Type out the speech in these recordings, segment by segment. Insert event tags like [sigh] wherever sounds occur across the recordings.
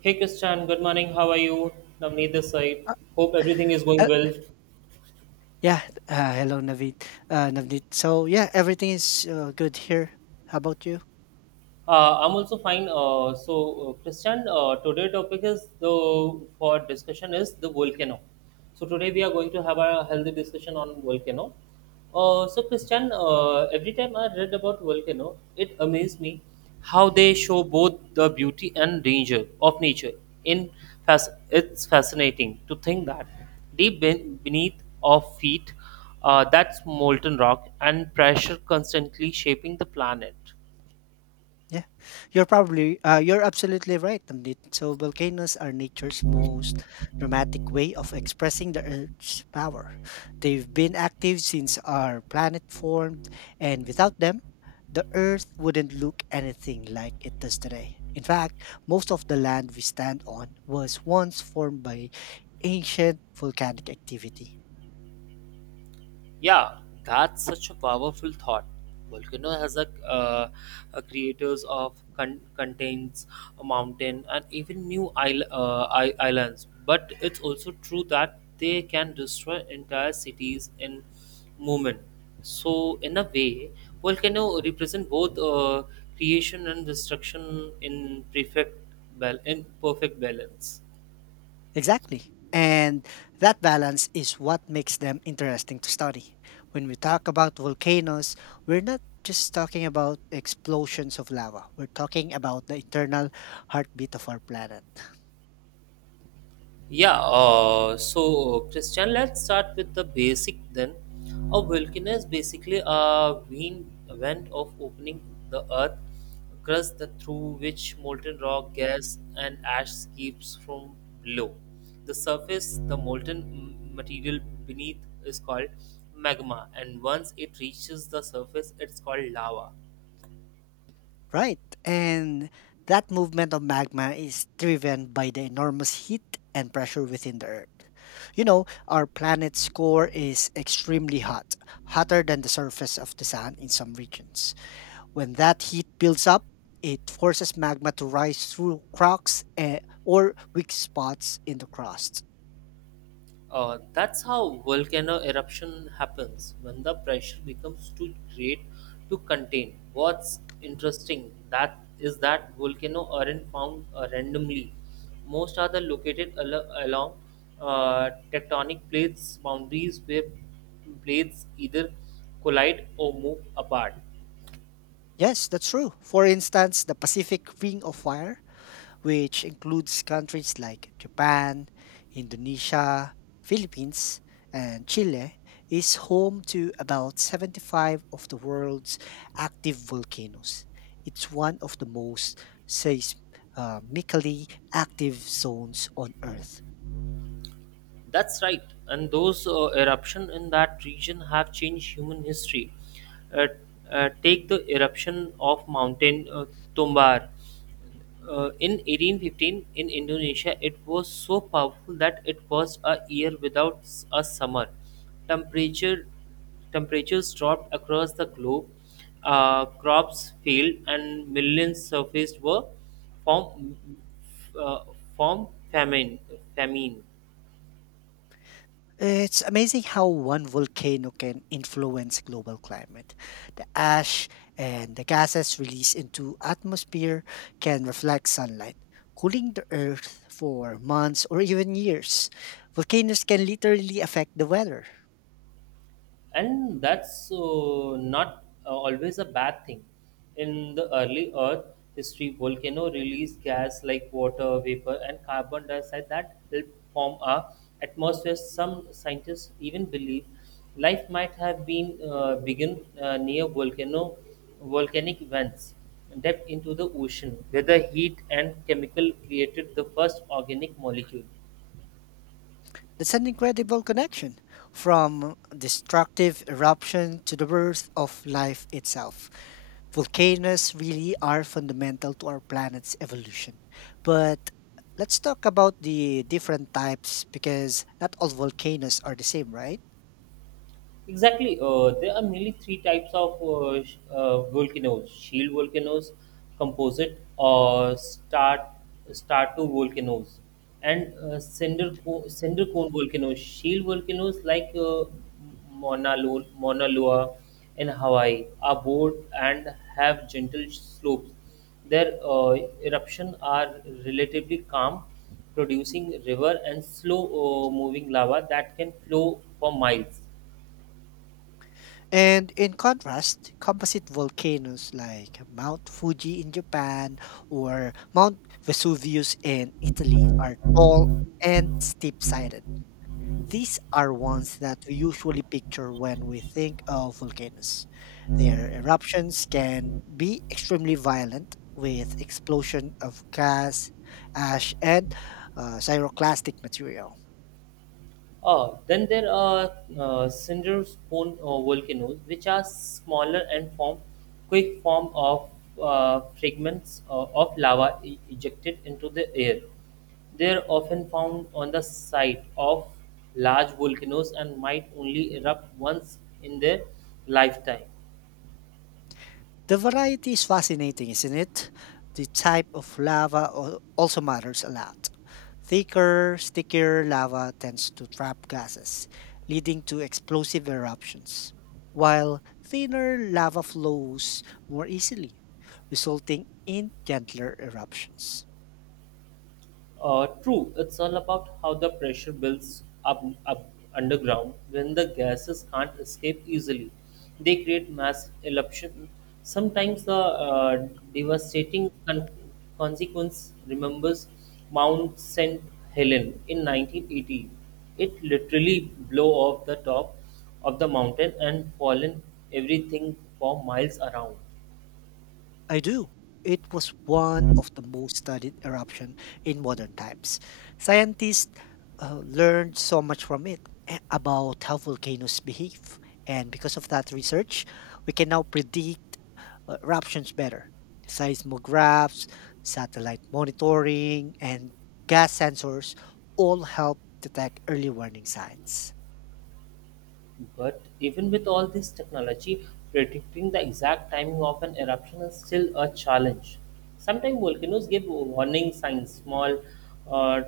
Hey Christian, good morning. How are you? Navneet this side. Uh, Hope everything is going uh, well. yeah. Hello, Naveed. Navneet. So yeah, everything is good here. How about you? I'm also fine. Christian, today topic is the for discussion is the volcano. So today we are going to have a healthy discussion on volcano. So Christian, every time I read about volcano, it amazed me how they show both the beauty and danger of nature. In it's fascinating to think that beneath our feet, that's molten rock and pressure constantly shaping the planet. Yeah, you're probably you're absolutely right, Navneet. So volcanoes are nature's most dramatic way of expressing the Earth's power. They've been active since our planet formed, and without them, the Earth wouldn't look anything like it does today. In fact, most of the land we stand on was once formed by ancient volcanic activity. Yeah, that's such a powerful thought. Volcano has a creators of contains a mountain and even new islands. But it's also true that they can destroy entire cities in movement. So in a way, volcano represent both creation and destruction in perfect in perfect balance. Exactly. And that balance is what makes them interesting to study. When we talk about volcanoes, we're not just talking about explosions of lava, we're talking about the internal heartbeat of our planet. [laughs] Yeah, so Christian, let's start with the basic then. A volcano is basically a wind event of opening the earth crust that through which molten rock, gas, and ash escapes from below. The surface, the molten material beneath, is called magma, and once it reaches the surface, it's called lava. Right. And that movement of magma is driven by the enormous heat and pressure within the Earth. You know, our planet's core is extremely hot, hotter than the surface of the sun in some regions. When that heat builds up, it forces magma to rise through cracks or weak spots in the crust. That's how volcano eruption happens when the pressure becomes too great to contain. What's interesting that is that volcano aren't found randomly. Most are the located along tectonic plates boundaries where plates either collide or move apart. Yes, that's true. For instance, the Pacific Ring of Fire, which includes countries like Japan, Indonesia, Philippines, and Chile, is home to about 75 of the world's active volcanoes. It's one of the most seismically active zones on Earth. That's right, and those eruptions in that region have changed human history. Uh, Take the eruption of Mountain Tombar. In 1815 in Indonesia, it was so powerful that it was a year without a summer. Temperature temperatures dropped across the globe, crops failed, and millions surfaced were from uh, from famine. Famine. It's amazing how one volcano can influence global climate. The ash and the gases released into atmosphere can reflect sunlight, cooling the earth for months or even years. Volcanoes can literally affect the weather. And that's not always a bad thing. In the early earth history, volcano released gas like water vapor and carbon dioxide that help form our atmosphere. Some scientists even believe life might have been begun near volcano volcanic vents deep into the ocean where the heat and chemical created the first organic molecule. That's an incredible connection from destructive eruption to the birth of life itself. Volcanoes really are fundamental to our planet's evolution. But let's talk about the different types because not all volcanoes are the same, right? Exactly. There are mainly three types of volcanoes: shield volcanoes, composite or star-two volcanoes, and cinder cone volcanoes. Shield volcanoes like Mauna Loa in Hawaii are bold and have gentle slopes. Their eruption are relatively calm, producing river and slow moving lava that can flow for miles. And in contrast, composite volcanoes like Mount Fuji in Japan or Mount Vesuvius in Italy are tall and steep sided. These are ones that we usually picture when we think of volcanoes. Their eruptions can be extremely violent with explosion of gas, ash, and pyroclastic material. Oh, then there are cinder cone volcanoes, which are smaller and form quick form of fragments of lava ejected into the air. They are often found on the site of large volcanoes and might only erupt once in their lifetime. The variety is fascinating, isn't it? The type of also matters a lot. Thicker, stickier lava tends to trap gases, leading to explosive eruptions, while thinner lava flows more easily, resulting in gentler eruptions. True, it's all about how the pressure builds up underground when the gases can't escape easily. They create mass eruption. Sometimes the devastating consequence remembers Mount St. Helen in 1980. It literally blew off the top of the mountain and fallen everything for miles around. I do. It was one of the most studied eruption in modern times. Scientists learned so much from it about how volcanoes behave. And because of that research, we can now predict eruptions better. Seismographs, satellite monitoring, and gas sensors all help detect early warning signs. But even with all this technology, predicting the exact timing of an eruption is still a challenge. Sometimes volcanoes give warning signs, small uh,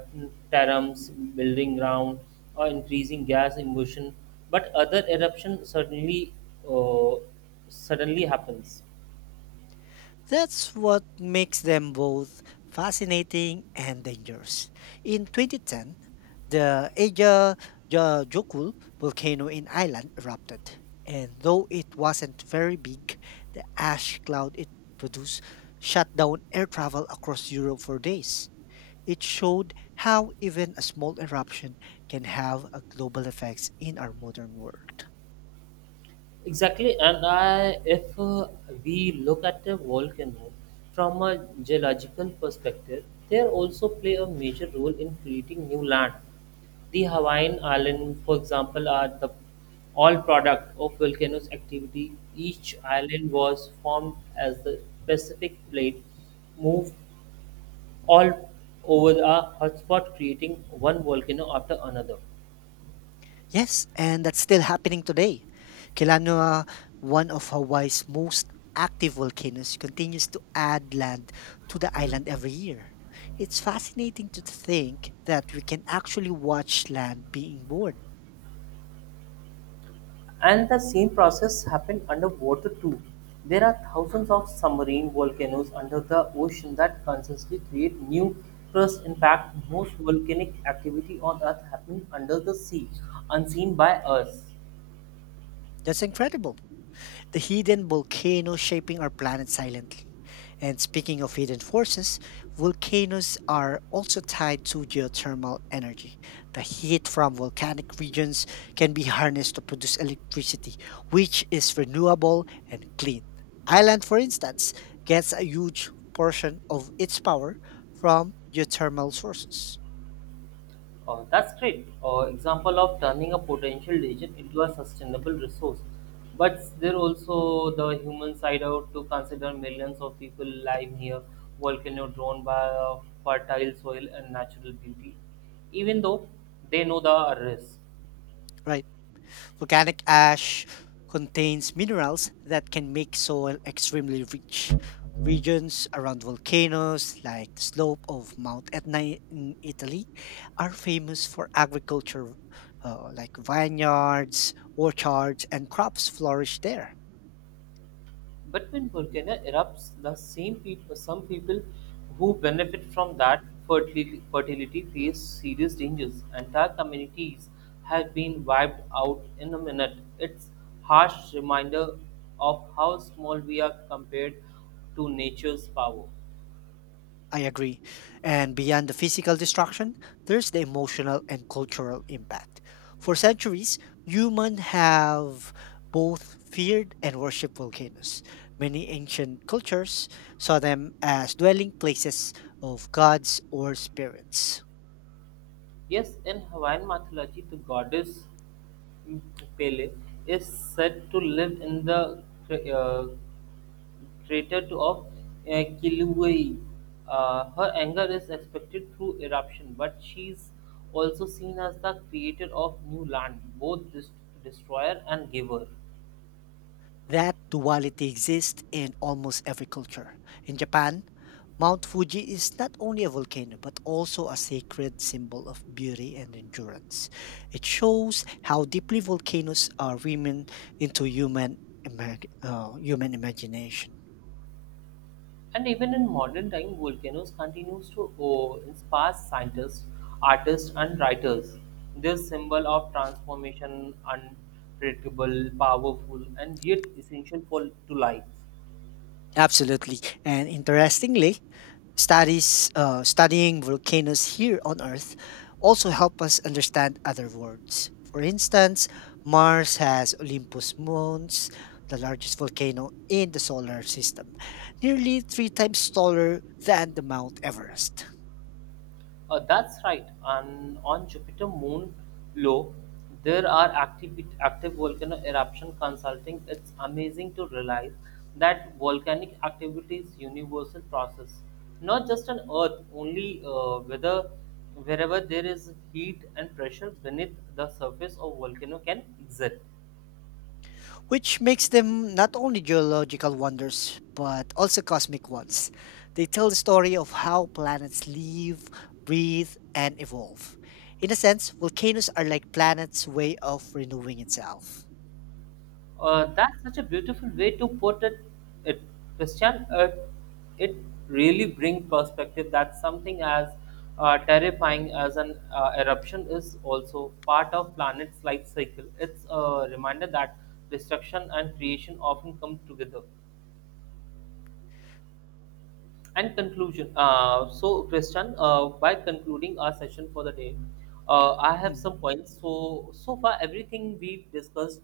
terms, building ground, or increasing gas emission, but other eruption uh, suddenly happens. That's what makes them both fascinating and dangerous. In 2010, the Eyjafjallajökull volcano in Iceland erupted, and though it wasn't very big, the ash cloud it produced shut down air travel across Europe for days. It showed how even a small eruption can have a global effects in our modern world. Exactly, and if we look at a volcano from a geological perspective, they also play a major role in creating new land. The Hawaiian Islands, for example, are the all product of volcanoes activity. Each island was formed as the Pacific plate moved all over a hotspot, creating one volcano after another. Yes, and that's still happening today. Kilauea, one of Hawaii's most active volcanoes, continues to add land to the island every year. It's fascinating to think that we can actually watch land being born. And the same process happened underwater too. There are thousands of submarine volcanoes under the ocean that constantly create new crust. In fact, most volcanic activity on Earth happens under the sea, unseen by us. That's incredible, the hidden volcano shaping our planet silently. And speaking of hidden forces, volcanoes are also tied to geothermal energy. The heat from volcanic regions can be harnessed to produce electricity, which is renewable and clean. Ireland, for instance, gets a huge portion of its power from geothermal sources. That's great. Example of turning a potential digit into a sustainable resource. But there also the human side out to consider millions of people live near volcano drawn by fertile soil and natural beauty, even though they know the risk. Right. Volcanic ash contains minerals that can make soil extremely rich. Regions around volcanoes, like the slope of Mount Etna in Italy, are famous for agriculture, like vineyards, orchards, and crops flourish there. But when volcano erupts, the same people, some people who benefit from that fertility face serious dangers. Entire communities have been wiped out in a minute. It's harsh reminder of how small we are compared to nature's power. I agree. And beyond the physical destruction, there's the emotional and cultural impact. For centuries, humans have both feared and worshipped volcanoes. Many ancient cultures saw them as dwelling places of gods or spirits. Yes, in Hawaiian mythology, the goddess mm, Pele is said to live in the uh, crater of uh, Kilauea. Her anger is expected through eruption, but she's also seen as the creator of new land, both destroyer and giver. That duality exists in almost every culture. In Japan, Mount Fuji is not only a volcano but also a sacred symbol of beauty and endurance. It shows how deeply volcanoes are women into human imagination. And even in modern time, volcanoes continues to inspire scientists, artists, and writers. This symbol of transformation, unpredictable, powerful, and yet essential for to life. Absolutely. And interestingly, Studies studying volcanoes here on Earth also help us understand other worlds. For instance, Mars has Olympus Mons, the largest volcano in the solar system, nearly three times taller than the Mount Everest. That's right. And on Jupiter Moon low, there are active volcano eruption consulting. It's amazing to realize that volcanic activity is universal process, not just on Earth. Only whether Wherever there is heat and pressure beneath the surface of volcano can exist. Which makes them not only geological wonders but also cosmic ones. They tell the story of how planets live, breathe, and evolve. In a sense, volcanoes are like planets' way of renewing itself. That's such a beautiful way to put it, Christian. It really brings perspective that something as terrifying as an eruption is also part of planet's life cycle. It's a reminder that destruction and creation often come together. And conclusion. So, Christian, by concluding our session for the day, I have Mm, some points. So, so far, everything we've discussed,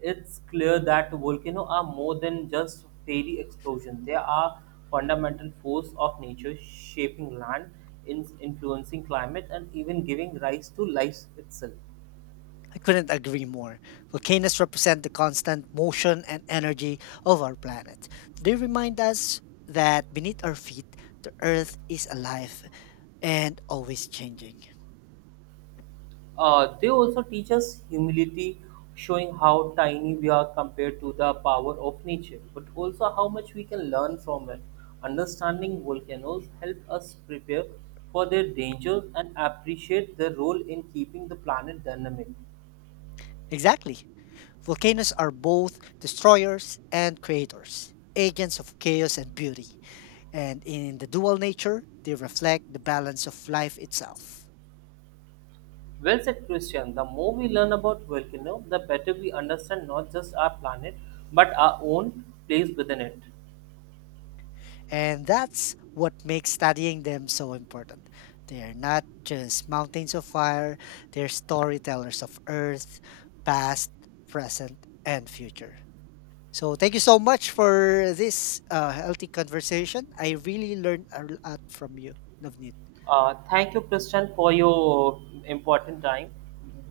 it's clear that volcanoes are more than just fairy explosions. They are fundamental force of nature, shaping land, influencing climate, and even giving rise to life itself. I couldn't agree more. Volcanoes represent the constant motion and energy of our planet. They remind us that beneath our feet, the earth is alive and always changing. They also teach us humility, showing how tiny we are compared to the power of nature, but also how much we can learn from it. Understanding volcanoes help us prepare for their dangers and appreciate their role in keeping the planet dynamic. Exactly. Volcanoes are both destroyers and creators, agents of chaos and beauty. And in the dual nature, they reflect the balance of life itself. Well said, Christian. The more we learn about volcano, the better we understand not just our planet but our own place within it. And that's what makes studying them so important. They are not just mountains of fire, they're storytellers of Earth, past, present, and future. So thank you so much for this healthy conversation. I really learned a lot from you, Navneet. Thank you, Christian, for your important time.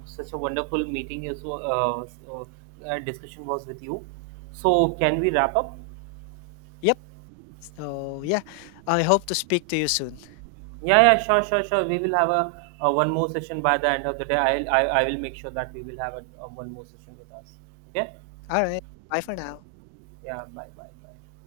Such a wonderful meeting, discussion was with you. So, can we wrap up? Yep. So yeah, I hope to speak to you soon. Yeah, yeah, sure, sure, sure. We will have a one more session by the end of the day. I will make sure that we will have a one more session with us. Okay? All right. Bye for now. Yeah, bye, bye, bye.